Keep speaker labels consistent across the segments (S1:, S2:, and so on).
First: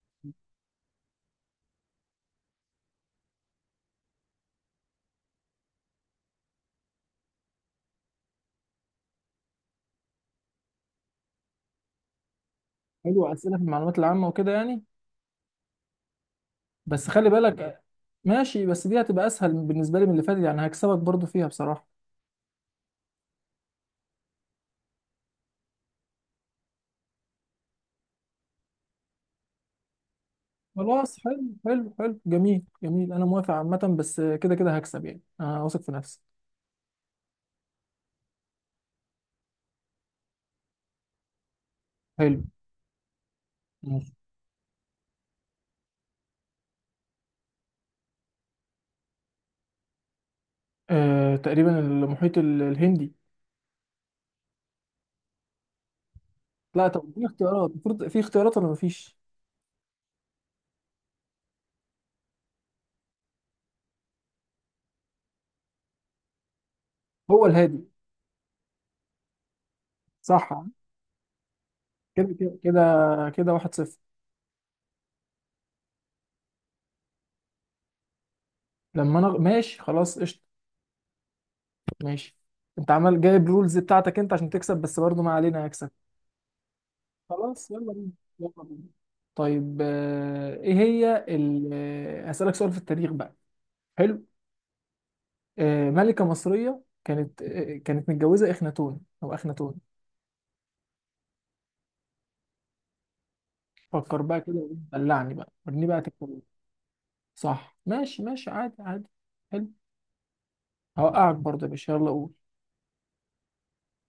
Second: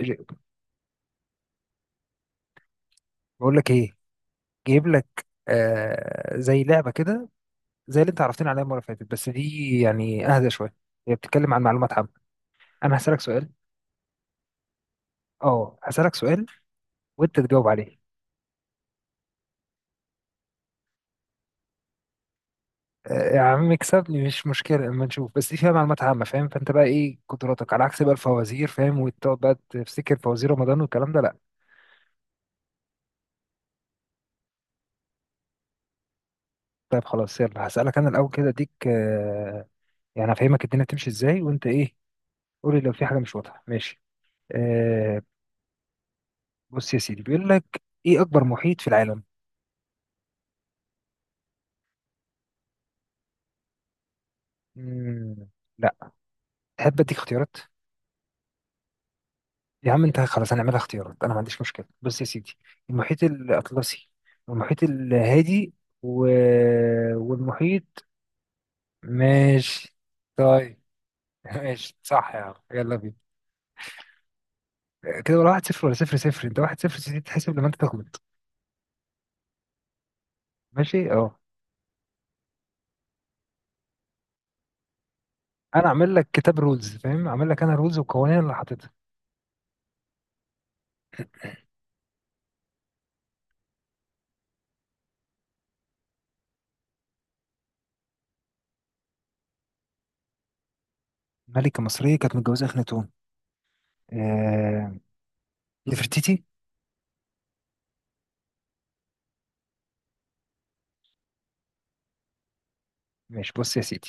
S1: ج- بقول لك ايه، جايب لك آه زي لعبه كده، زي اللي انت عرفتني عليها المره اللي فاتت، بس دي يعني اهدى شويه. هي بتتكلم عن معلومات عامه. انا هسالك
S2: حلو،
S1: سؤال.
S2: اسئله في المعلومات العامه وكده يعني.
S1: اه، هسالك سؤال
S2: بس خلي
S1: وانت تجاوب
S2: بالك.
S1: عليه.
S2: ماشي، بس دي هتبقى اسهل بالنسبه لي من اللي فاتت يعني، هكسبك برضو فيها بصراحه.
S1: آه يا عم اكسبني مش مشكله، اما نشوف. بس دي فيها معلومات عامه، فاهم؟ فانت بقى ايه قدراتك، على عكس بقى الفوازير فاهم، وتقعد بقى تفتكر فوازير رمضان والكلام
S2: خلاص،
S1: ده، لا.
S2: حلو حلو حلو، جميل جميل، انا موافق عامه. بس كده كده هكسب يعني، انا واثق في نفسي.
S1: طيب خلاص يلا هسالك انا الاول كده، اديك يعني هفهمك الدنيا تمشي ازاي وانت ايه.
S2: حلو.
S1: قولي لو في حاجه مش واضحه. ماشي.
S2: ماشي.
S1: آه بص يا سيدي، بيقول لك ايه، اكبر محيط في العالم؟
S2: آه، تقريبا المحيط الهندي.
S1: مم. لا.
S2: لا
S1: تحب
S2: طب،
S1: اديك
S2: في
S1: اختيارات؟
S2: اختيارات؟ المفروض في اختيارات ولا مفيش؟
S1: يا عم انت خلاص هنعملها اختيارات، انا ما عنديش مشكله. بص يا سيدي، المحيط الاطلسي، والمحيط الهادي و...
S2: هو الهادي.
S1: والمحيط. ماشي.
S2: صح.
S1: طيب. ماشي،
S2: كده
S1: صح يا عم،
S2: كده كده،
S1: يلا بينا.
S2: كده 1-0.
S1: كده ولا واحد صفر ولا صفر صفر؟ انت واحد صفر سيدي، تحسب لما انت تغلط.
S2: لما انا ماشي خلاص، قشطه.
S1: ماشي اه.
S2: ماشي. انت عمال جايب رولز بتاعتك انت عشان تكسب، بس برضو ما علينا،
S1: انا
S2: هكسب.
S1: اعمل لك كتاب رولز فاهم، اعمل لك
S2: خلاص
S1: انا
S2: يلا
S1: رولز،
S2: بينا.
S1: والقوانين
S2: يلا
S1: اللي
S2: بينا.
S1: حاططها.
S2: طيب، آه، ايه هي ال... آه، هسألك سؤال في التاريخ بقى. حلو. ملكة مصرية كانت متجوزة اخناتون او اخناتون.
S1: ملكه مصريه كانت متجوزه اخناتون؟
S2: فكر بقى كده،
S1: آه...
S2: دلعني بقى، وريني بقى تكتب.
S1: نفرتيتي.
S2: صح، ماشي ماشي، عادي عادي. حلو. هوقعك برضه يا باشا، يلا قول.
S1: ماشي بص يا سيدي،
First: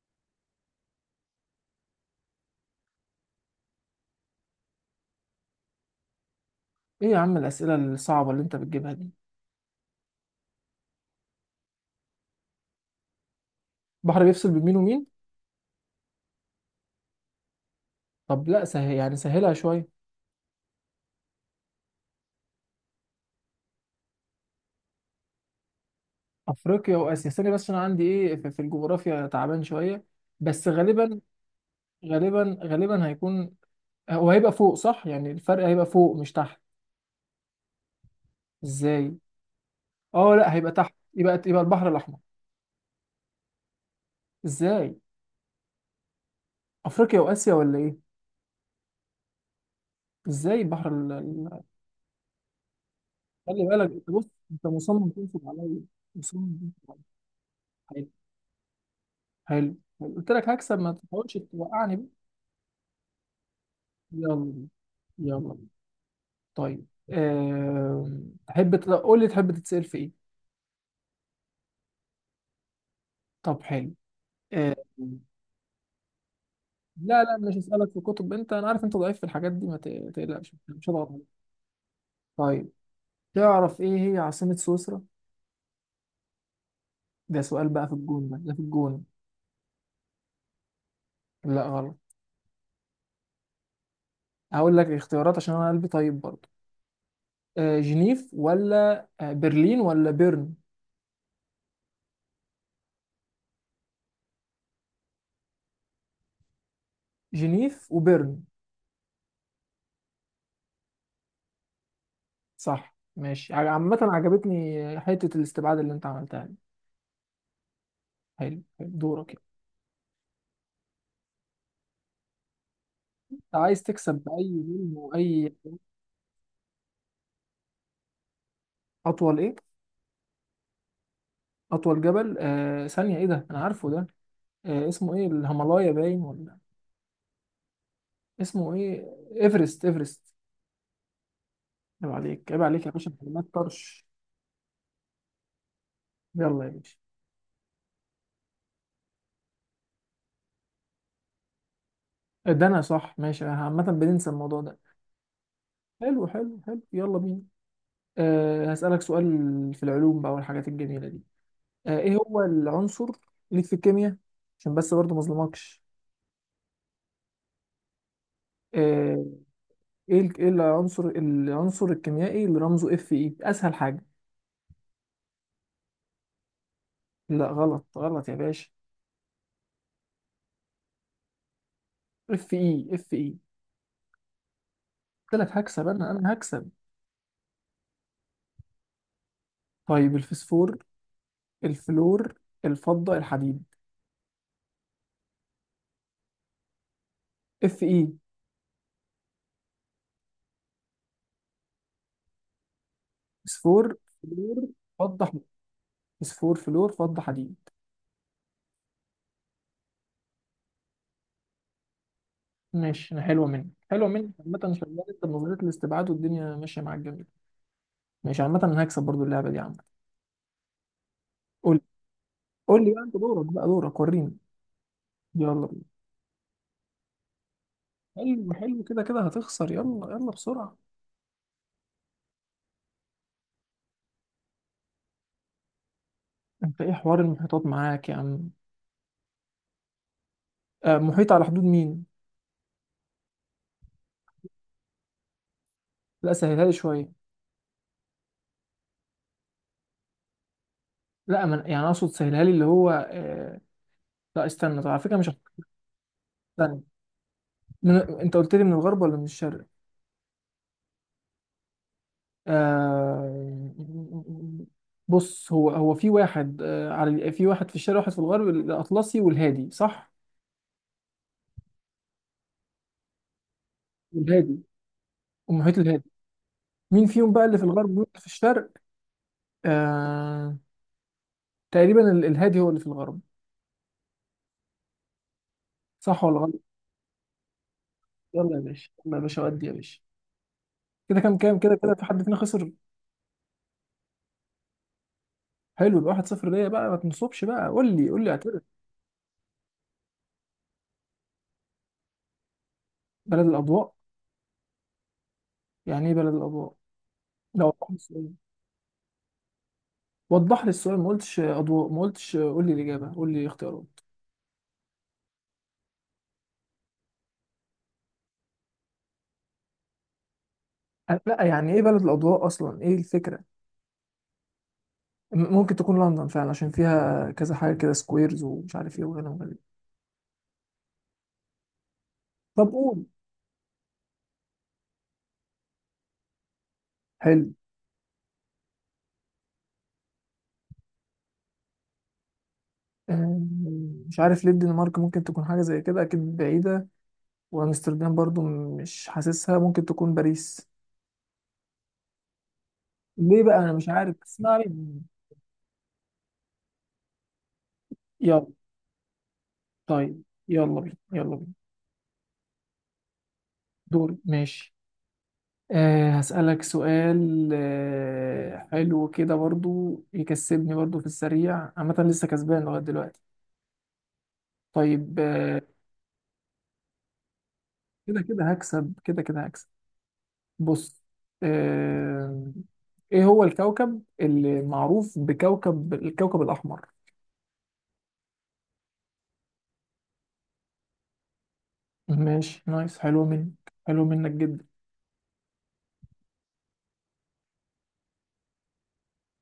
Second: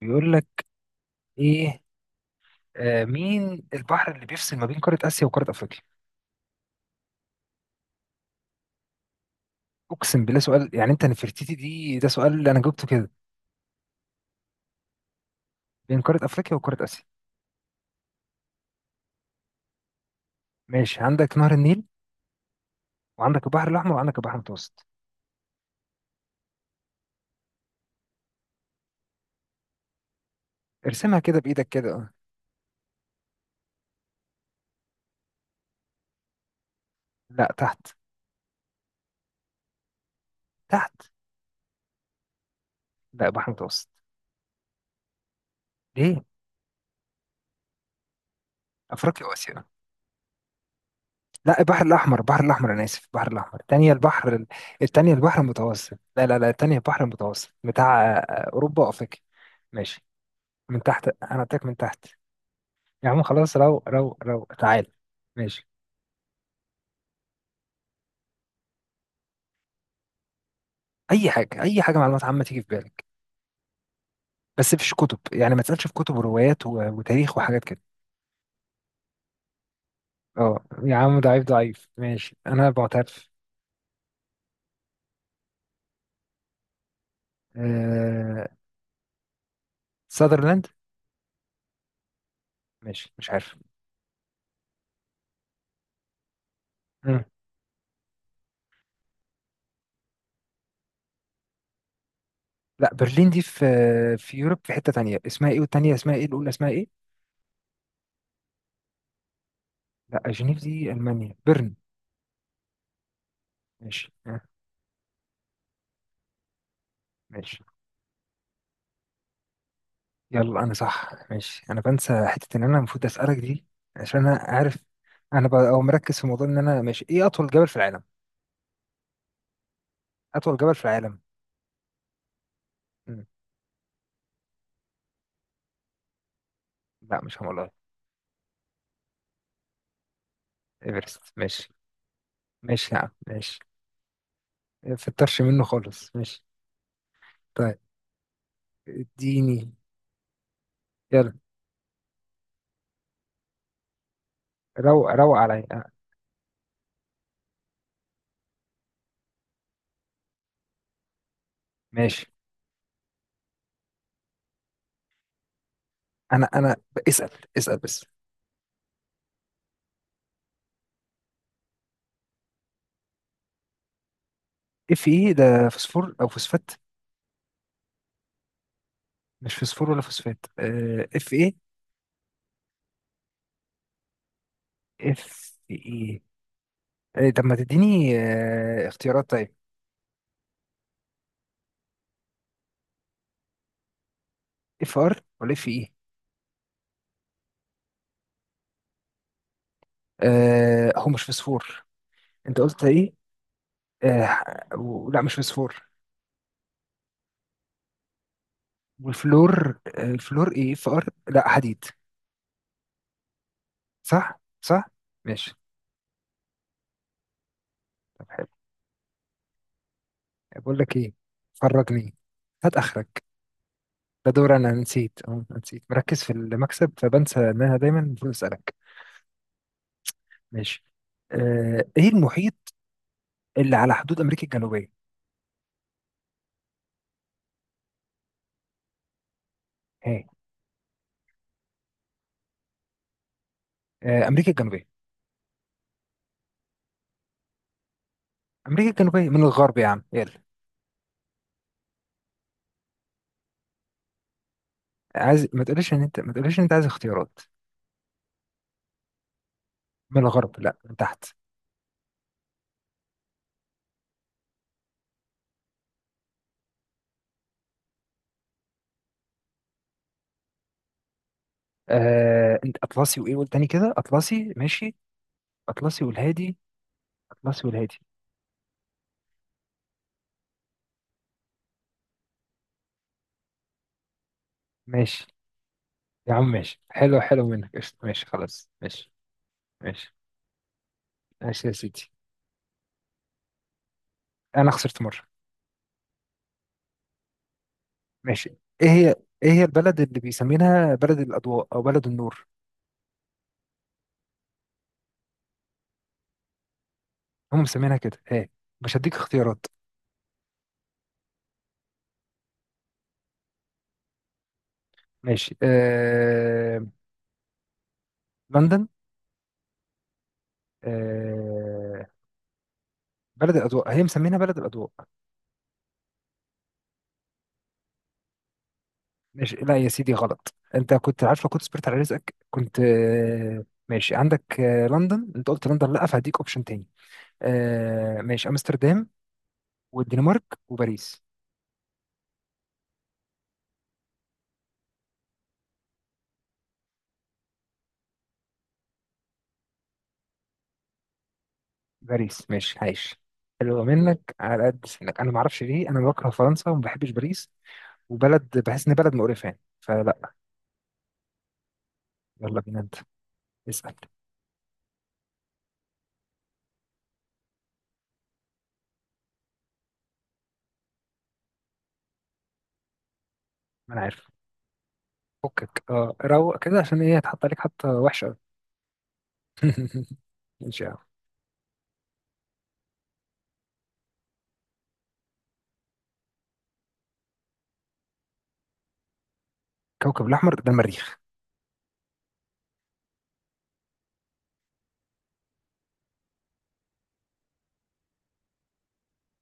S1: بيقول لك ايه. آه، مين البحر اللي بيفصل ما بين قاره اسيا وقاره افريقيا؟
S2: ايه يا عم الأسئلة الصعبة اللي انت بتجيبها دي؟
S1: اقسم بالله سؤال، يعني انت نفرتيتي دي ده سؤال اللي انا جبته كده؟
S2: بحر بيفصل بين مين ومين؟
S1: بين قاره افريقيا وقاره اسيا.
S2: طب لا سهل يعني، سهلها شوية.
S1: ماشي، عندك نهر النيل، وعندك البحر الاحمر، وعندك البحر المتوسط.
S2: افريقيا واسيا ثانية، بس انا عندي ايه، في الجغرافيا تعبان شوية. بس
S1: ارسمها
S2: غالبا،
S1: كده بايدك كده اه.
S2: غالبا هيكون. وهيبقى فوق، صح؟ يعني الفرق هيبقى فوق مش تحت.
S1: لا تحت،
S2: ازاي؟ اه لا، هيبقى تحت،
S1: تحت.
S2: يبقى البحر الاحمر.
S1: لا بحر متوسط.
S2: ازاي؟
S1: ليه؟
S2: افريقيا واسيا ولا ايه؟
S1: افريقيا واسيا.
S2: ازاي البحر
S1: لا البحر الاحمر، البحر الاحمر انا اسف، البحر الاحمر
S2: خلي بالك
S1: الثانيه،
S2: انت، بص،
S1: البحر
S2: انت مصمم
S1: الثانيه البحر
S2: تنصب عليا.
S1: المتوسط. لا لا لا،
S2: مصمم
S1: الثانيه
S2: تنصب عليا.
S1: البحر المتوسط
S2: حلو
S1: بتاع اوروبا وافريقيا.
S2: حلو
S1: ماشي،
S2: حلو. قلت لك هكسب،
S1: من
S2: ما
S1: تحت،
S2: تحاولش
S1: انا اتاك من
S2: توقعني بقى.
S1: تحت. يا عم خلاص، رو رو
S2: يلا
S1: رو
S2: بينا،
S1: تعال.
S2: يلا
S1: ماشي،
S2: بينا. طيب. تحب قول لي تحب تتسأل في ايه؟
S1: اي حاجه، اي حاجه معلومات عامه تيجي في بالك.
S2: طب حلو. أم...
S1: بس مفيش كتب، يعني ما تسالش في كتب وروايات
S2: لا لا
S1: وتاريخ
S2: مش
S1: وحاجات كده.
S2: هسألك في كتب. انت انا عارف انت ضعيف في الحاجات دي، ما ت- تقلقش
S1: اه
S2: مش
S1: يا
S2: هضغط
S1: عم
S2: عليك.
S1: ضعيف ضعيف، ماشي
S2: طيب.
S1: انا معترف.
S2: تعرف ايه هي عاصمة سويسرا؟ ده سؤال بقى في الجون، ده
S1: آه...
S2: ده في الجون.
S1: ساذرلاند.
S2: لا غلط.
S1: ماشي مش عارف.
S2: هقول لك اختيارات عشان انا قلبي طيب برضه.
S1: مم.
S2: جنيف، ولا برلين، ولا بيرن؟
S1: لا برلين دي في يوروب في حته تانية اسمها ايه، والتانية اسمها ايه، الاولى اسمها ايه.
S2: جنيف وبيرن.
S1: لا جنيف دي المانيا، بيرن.
S2: صح، ماشي. عامة
S1: ماشي
S2: عجبتني حتة الاستبعاد اللي انت عملتها دي.
S1: ماشي.
S2: حلو حلو، دورك يعني.
S1: يلا انا صح ماشي، انا بنسى حته ان انا المفروض اسالك
S2: انت
S1: دي.
S2: عايز تكسب
S1: عشان انا
S2: بأي
S1: عارف،
S2: جيم
S1: انا
S2: وأي.
S1: بقى او مركز في موضوع ان انا ماشي. ايه اطول جبل في العالم؟
S2: أطول ايه؟
S1: اطول جبل في العالم.
S2: أطول جبل، ثانية ايه
S1: مم.
S2: ده؟ أنا عارفه ده. اسمه ايه؟ الهيمالايا باين ولا؟
S1: لا مش هقول.
S2: اسمه ايه؟ ايفرست، ايفرست.
S1: ايفرست؟ ماشي
S2: عيب عليك، عيب عليك يا
S1: ماشي يا
S2: باشا،
S1: عم
S2: معلومات
S1: ماشي،
S2: طرش.
S1: ما فطرش منه خالص، ماشي.
S2: يلا يا باشا.
S1: طيب، اديني، يلا.
S2: ده انا صح ماشي، أنا عامة بننسى الموضوع ده.
S1: روق روق عليا
S2: حلو حلو حلو، يلا بينا. أه هسألك سؤال في العلوم بقى والحاجات الجميلة دي. أه ايه
S1: ماشي.
S2: هو العنصر ليك في الكيمياء. عشان بس برضه ما اظلمكش.
S1: انا اسال اسال بس.
S2: أه، ايه العنصر الكيميائي اللي رمزه اف اي؟ اسهل حاجة.
S1: اف ايه ده، فوسفور او فوسفات؟
S2: لا غلط غلط يا باشا.
S1: مش فوسفور ولا فوسفات؟ اف ايه،
S2: اف اي، اف اي. قلت لك
S1: اف
S2: هكسب، انا
S1: ايه؟
S2: انا هكسب.
S1: إيه، طب ما تديني اختيارات، طيب.
S2: طيب الفسفور. الفلور. الفضة، الحديد.
S1: اف ار ولا اف اي؟
S2: اف اي.
S1: آه هو مش فسفور؟ انت قلت ايه؟
S2: فسفور. فلور.
S1: لا
S2: فضة.
S1: مش فسفور.
S2: فوسفور، فلور، فضة، حديد.
S1: والفلور، آه الفلور ايه، اف ار، لا حديد.
S2: ماشي، انا حلوه منك، حلوه منك.
S1: صح
S2: عامة
S1: صح
S2: شغال انت بنظرية
S1: ماشي.
S2: الاستبعاد، والدنيا ماشية معاك، جميل.
S1: طب
S2: ماشي،
S1: حلو.
S2: عامة انا هكسب برضو اللعبة دي عامة.
S1: بقول لك ايه،
S2: قول لي.
S1: فرجني، هات
S2: قول لي بقى، انت
S1: اخرك.
S2: دورك بقى، دورك
S1: ده
S2: وريني.
S1: دور انا نسيت، اه أنا
S2: يلا بينا.
S1: نسيت مركز في المكسب، فبنسى ان انا دايما المفروض
S2: حلو
S1: اسالك.
S2: حلو، كده كده هتخسر، يلا يلا بسرعة.
S1: ماشي. آه ايه المحيط اللي على حدود امريكا الجنوبيه؟
S2: انت ايه حوار المحيطات معاك يا عم؟
S1: هي.
S2: آه، محيط على حدود مين؟
S1: آه امريكا الجنوبيه.
S2: لا سهلها لي شوية.
S1: امريكا الجنوبيه من الغرب يا عم، يلا.
S2: لا، من يعني، اقصد سهلها لي اللي هو لا استنى، طب على فكرة مش
S1: عايز
S2: هختار.
S1: ما تقوليش ان انت، ما تقوليش ان انت
S2: استنى.
S1: عايز اختيارات.
S2: انت قلت لي من الغرب ولا من الشرق؟
S1: من الغرب، لا من تحت.
S2: آه. بص، هو في واحد على في واحد في الشرق واحد في الغرب، الأطلسي والهادي، صح؟
S1: آه انت اطلسي وايه قلت تاني كده، اطلسي
S2: والهادي.
S1: ماشي.
S2: والمحيط
S1: اطلسي
S2: الهادي.
S1: والهادي.
S2: مين فيهم بقى اللي في
S1: اطلسي
S2: الغرب
S1: والهادي.
S2: ومين في الشرق؟ آه. تقريبا الهادي هو اللي في الغرب.
S1: ماشي
S2: صح
S1: يا
S2: ولا
S1: عم
S2: غلط؟
S1: ماشي، حلو حلو منك قشطة، ماشي
S2: يلا يا
S1: خلاص
S2: باشا،
S1: ماشي.
S2: يلا يا باشا، ودي يا باشا.
S1: ماشي
S2: كده كام كام؟
S1: ماشي يا
S2: كده كده في
S1: سيدي،
S2: حد فينا خسر؟
S1: انا خسرت مرة.
S2: حلو، يبقى 1-0 ليا بقى. ما تنصبش بقى، قول لي، قول لي
S1: ماشي.
S2: اعترف.
S1: ايه هي، ايه هي البلد اللي بيسمينها بلد الاضواء او بلد النور؟
S2: بلد الأضواء. يعني ايه بلد الأضواء؟
S1: هم
S2: لو وضح لي
S1: مسمينها كده
S2: السؤال.
S1: ايه. مش هديك اختيارات.
S2: وضح لي السؤال، ما قلتش أضواء، ما قلتش، قول لي الإجابة، قول لي اختيارات.
S1: ماشي لندن.
S2: لا يعني ايه بلد
S1: آه...
S2: الاضواء اصلا؟ ايه الفكره؟
S1: بلد الاضواء، هي مسمينها بلد الاضواء.
S2: ممكن تكون لندن فعلا، عشان فيها كذا حاجه كده، سكويرز ومش عارف ايه، وهنا وهنا.
S1: ماشي لا يا سيدي غلط، انت كنت عارف، لو كنت صبرت على رزقك
S2: طب
S1: كنت
S2: قول.
S1: ماشي عندك لندن، انت قلت لندن لا، فهديك اوبشن تاني.
S2: حلو.
S1: ماشي، امستردام، والدنمارك، وباريس.
S2: أم، مش عارف ليه، الدنمارك ممكن تكون حاجه زي كده، اكيد بعيده. وامستردام برضو. مش حاسسها. ممكن تكون باريس.
S1: باريس؟ ماشي عايش.
S2: ليه بقى؟ انا
S1: حلو
S2: مش عارف،
S1: منك
S2: اسمعني.
S1: على قد سنك. انا ما اعرفش ليه، انا بكره فرنسا وما بحبش باريس،
S2: يلا.
S1: وبلد بحس ان بلد مقرفه يعني
S2: طيب
S1: فلا.
S2: يلا بينا، يلا بينا.
S1: يلا بينا انت، اسال.
S2: دوري ماشي. أه هسألك سؤال. أه حلو كده برضو يكسبني برضو في السريع، عامة لسه كسبان لغاية دلوقتي.
S1: ما انا عارف.
S2: طيب،
S1: فكك اه، روق كده عشان ايه هتحط عليك حتى
S2: كده
S1: وحشه أوي.
S2: كده هكسب، كده كده هكسب.
S1: ماشي يا
S2: بص.
S1: عم.
S2: آه، ايه هو الكوكب اللي معروف بكوكب الاحمر؟
S1: كوكب الاحمر ده المريخ.
S2: ماشي، نايس، حلو منك. حلو منك جدا.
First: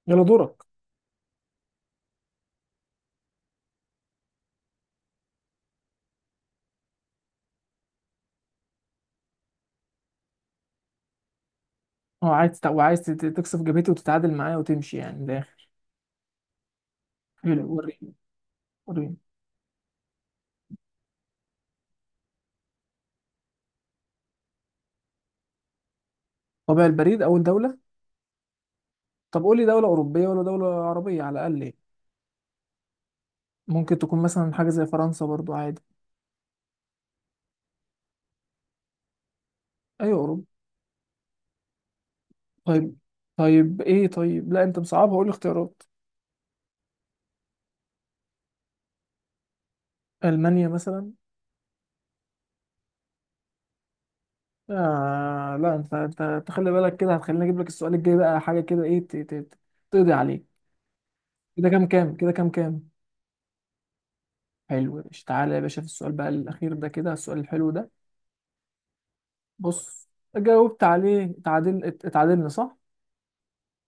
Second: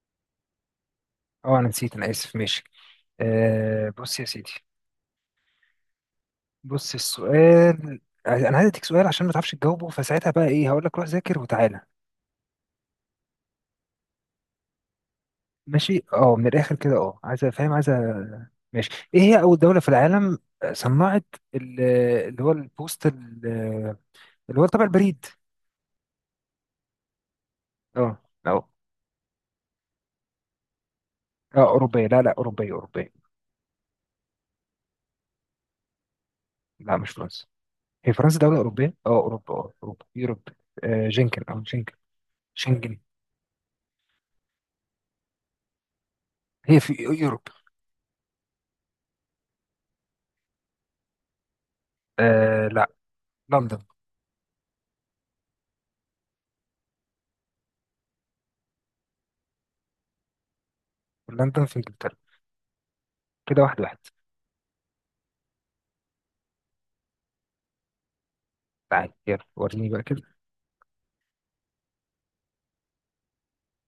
S2: يلا دورك.
S1: اه انا نسيت، انا اسف. ماشي. آه بص يا سيدي، بص السؤال. انا عايز اديك سؤال عشان ما تعرفش تجاوبه، فساعتها بقى ايه، هقول لك روح ذاكر وتعالى.
S2: اه عايز تكسب جبهتي وتتعادل معايا وتمشي يعني من الاخر.
S1: ماشي، اه من الاخر كده اه، عايز
S2: حلو،
S1: فاهم، عايز
S2: وريني.
S1: ماشي.
S2: وريني.
S1: ايه هي اول دوله في العالم صنعت ال- اللي هو البوست اللي هو الطابع البريد؟
S2: طبيعي، البريد، اول دوله.
S1: اه. اه.
S2: طب قول لي دوله اوروبيه ولا دوله عربيه على الاقل
S1: اه
S2: يعني.
S1: اوروبيه، لا لا اوروبيه اوروبيه.
S2: ممكن تكون مثلا حاجه زي فرنسا برضو عادي.
S1: لا مش فرنسا، هي فرنسا دوله اوروبيه اه، اوروبا اه، اوروبا
S2: ايوه
S1: يوروب.
S2: اوروبا.
S1: آه جنكن اه جنكن
S2: طيب.
S1: شنجن.
S2: طيب ايه؟ طيب لا، انت مصعبها، قول لي اختيارات.
S1: هي في يوروب.
S2: المانيا مثلا.
S1: آه لا، لندن.
S2: آه لا، انت خلي بالك كده، هتخليني اجيب لك السؤال الجاي بقى حاجه كده، ايه تقضي عليك.
S1: ولا انت
S2: كده
S1: في
S2: كام كام؟
S1: انجلترا.
S2: كده كام كام.
S1: كده واحد واحد.
S2: حلو يا باشا، تعالى يا باشا، في السؤال بقى الاخير ده، كده السؤال الحلو ده.
S1: تعال يلا، وريني بقى
S2: بص،
S1: كده.
S2: جاوبت عليه، اتعادلنا صح.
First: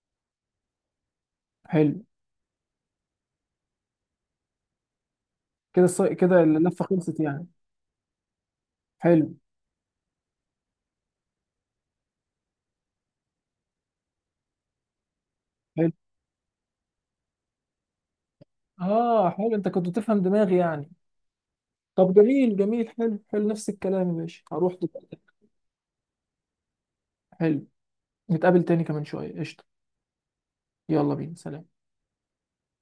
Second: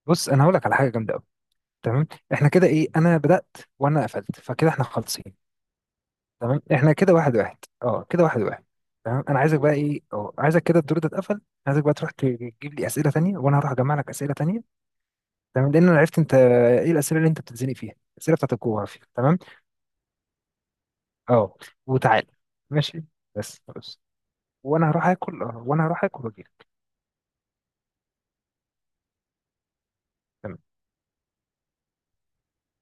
S1: بص، انا هقول لك على حاجه جامده قوي.
S2: حلو.
S1: تمام، احنا كده ايه، انا بدات وانا قفلت فكده احنا خالصين.
S2: كده كده
S1: تمام،
S2: اللفه
S1: احنا كده
S2: خلصت
S1: واحد
S2: يعني.
S1: واحد، اه كده واحد واحد. تمام،
S2: حلو
S1: انا عايزك بقى ايه، اه عايزك كده الدور ده اتقفل. عايزك بقى تروح تجيب لي اسئله تانية، وانا هروح اجمع لك اسئله تانية. تمام، لان
S2: حلو.
S1: انا عرفت انت ايه الاسئله اللي انت بتتزنق فيها، الاسئله بتاعت الجغرافيا.
S2: اه
S1: تمام
S2: حلو، انت كنت تفهم دماغي يعني.
S1: اه.
S2: طب
S1: وتعال.
S2: جميل جميل،
S1: ماشي
S2: حلو حلو،
S1: بس
S2: نفس
S1: خلاص.
S2: الكلام يا باشا، هروح
S1: وانا هروح
S2: دلوقتي.
S1: اكل، اه وانا هروح اكل واجي.
S2: حلو. نتقابل تاني كمان شويه، قشطه. يلا بينا، سلام.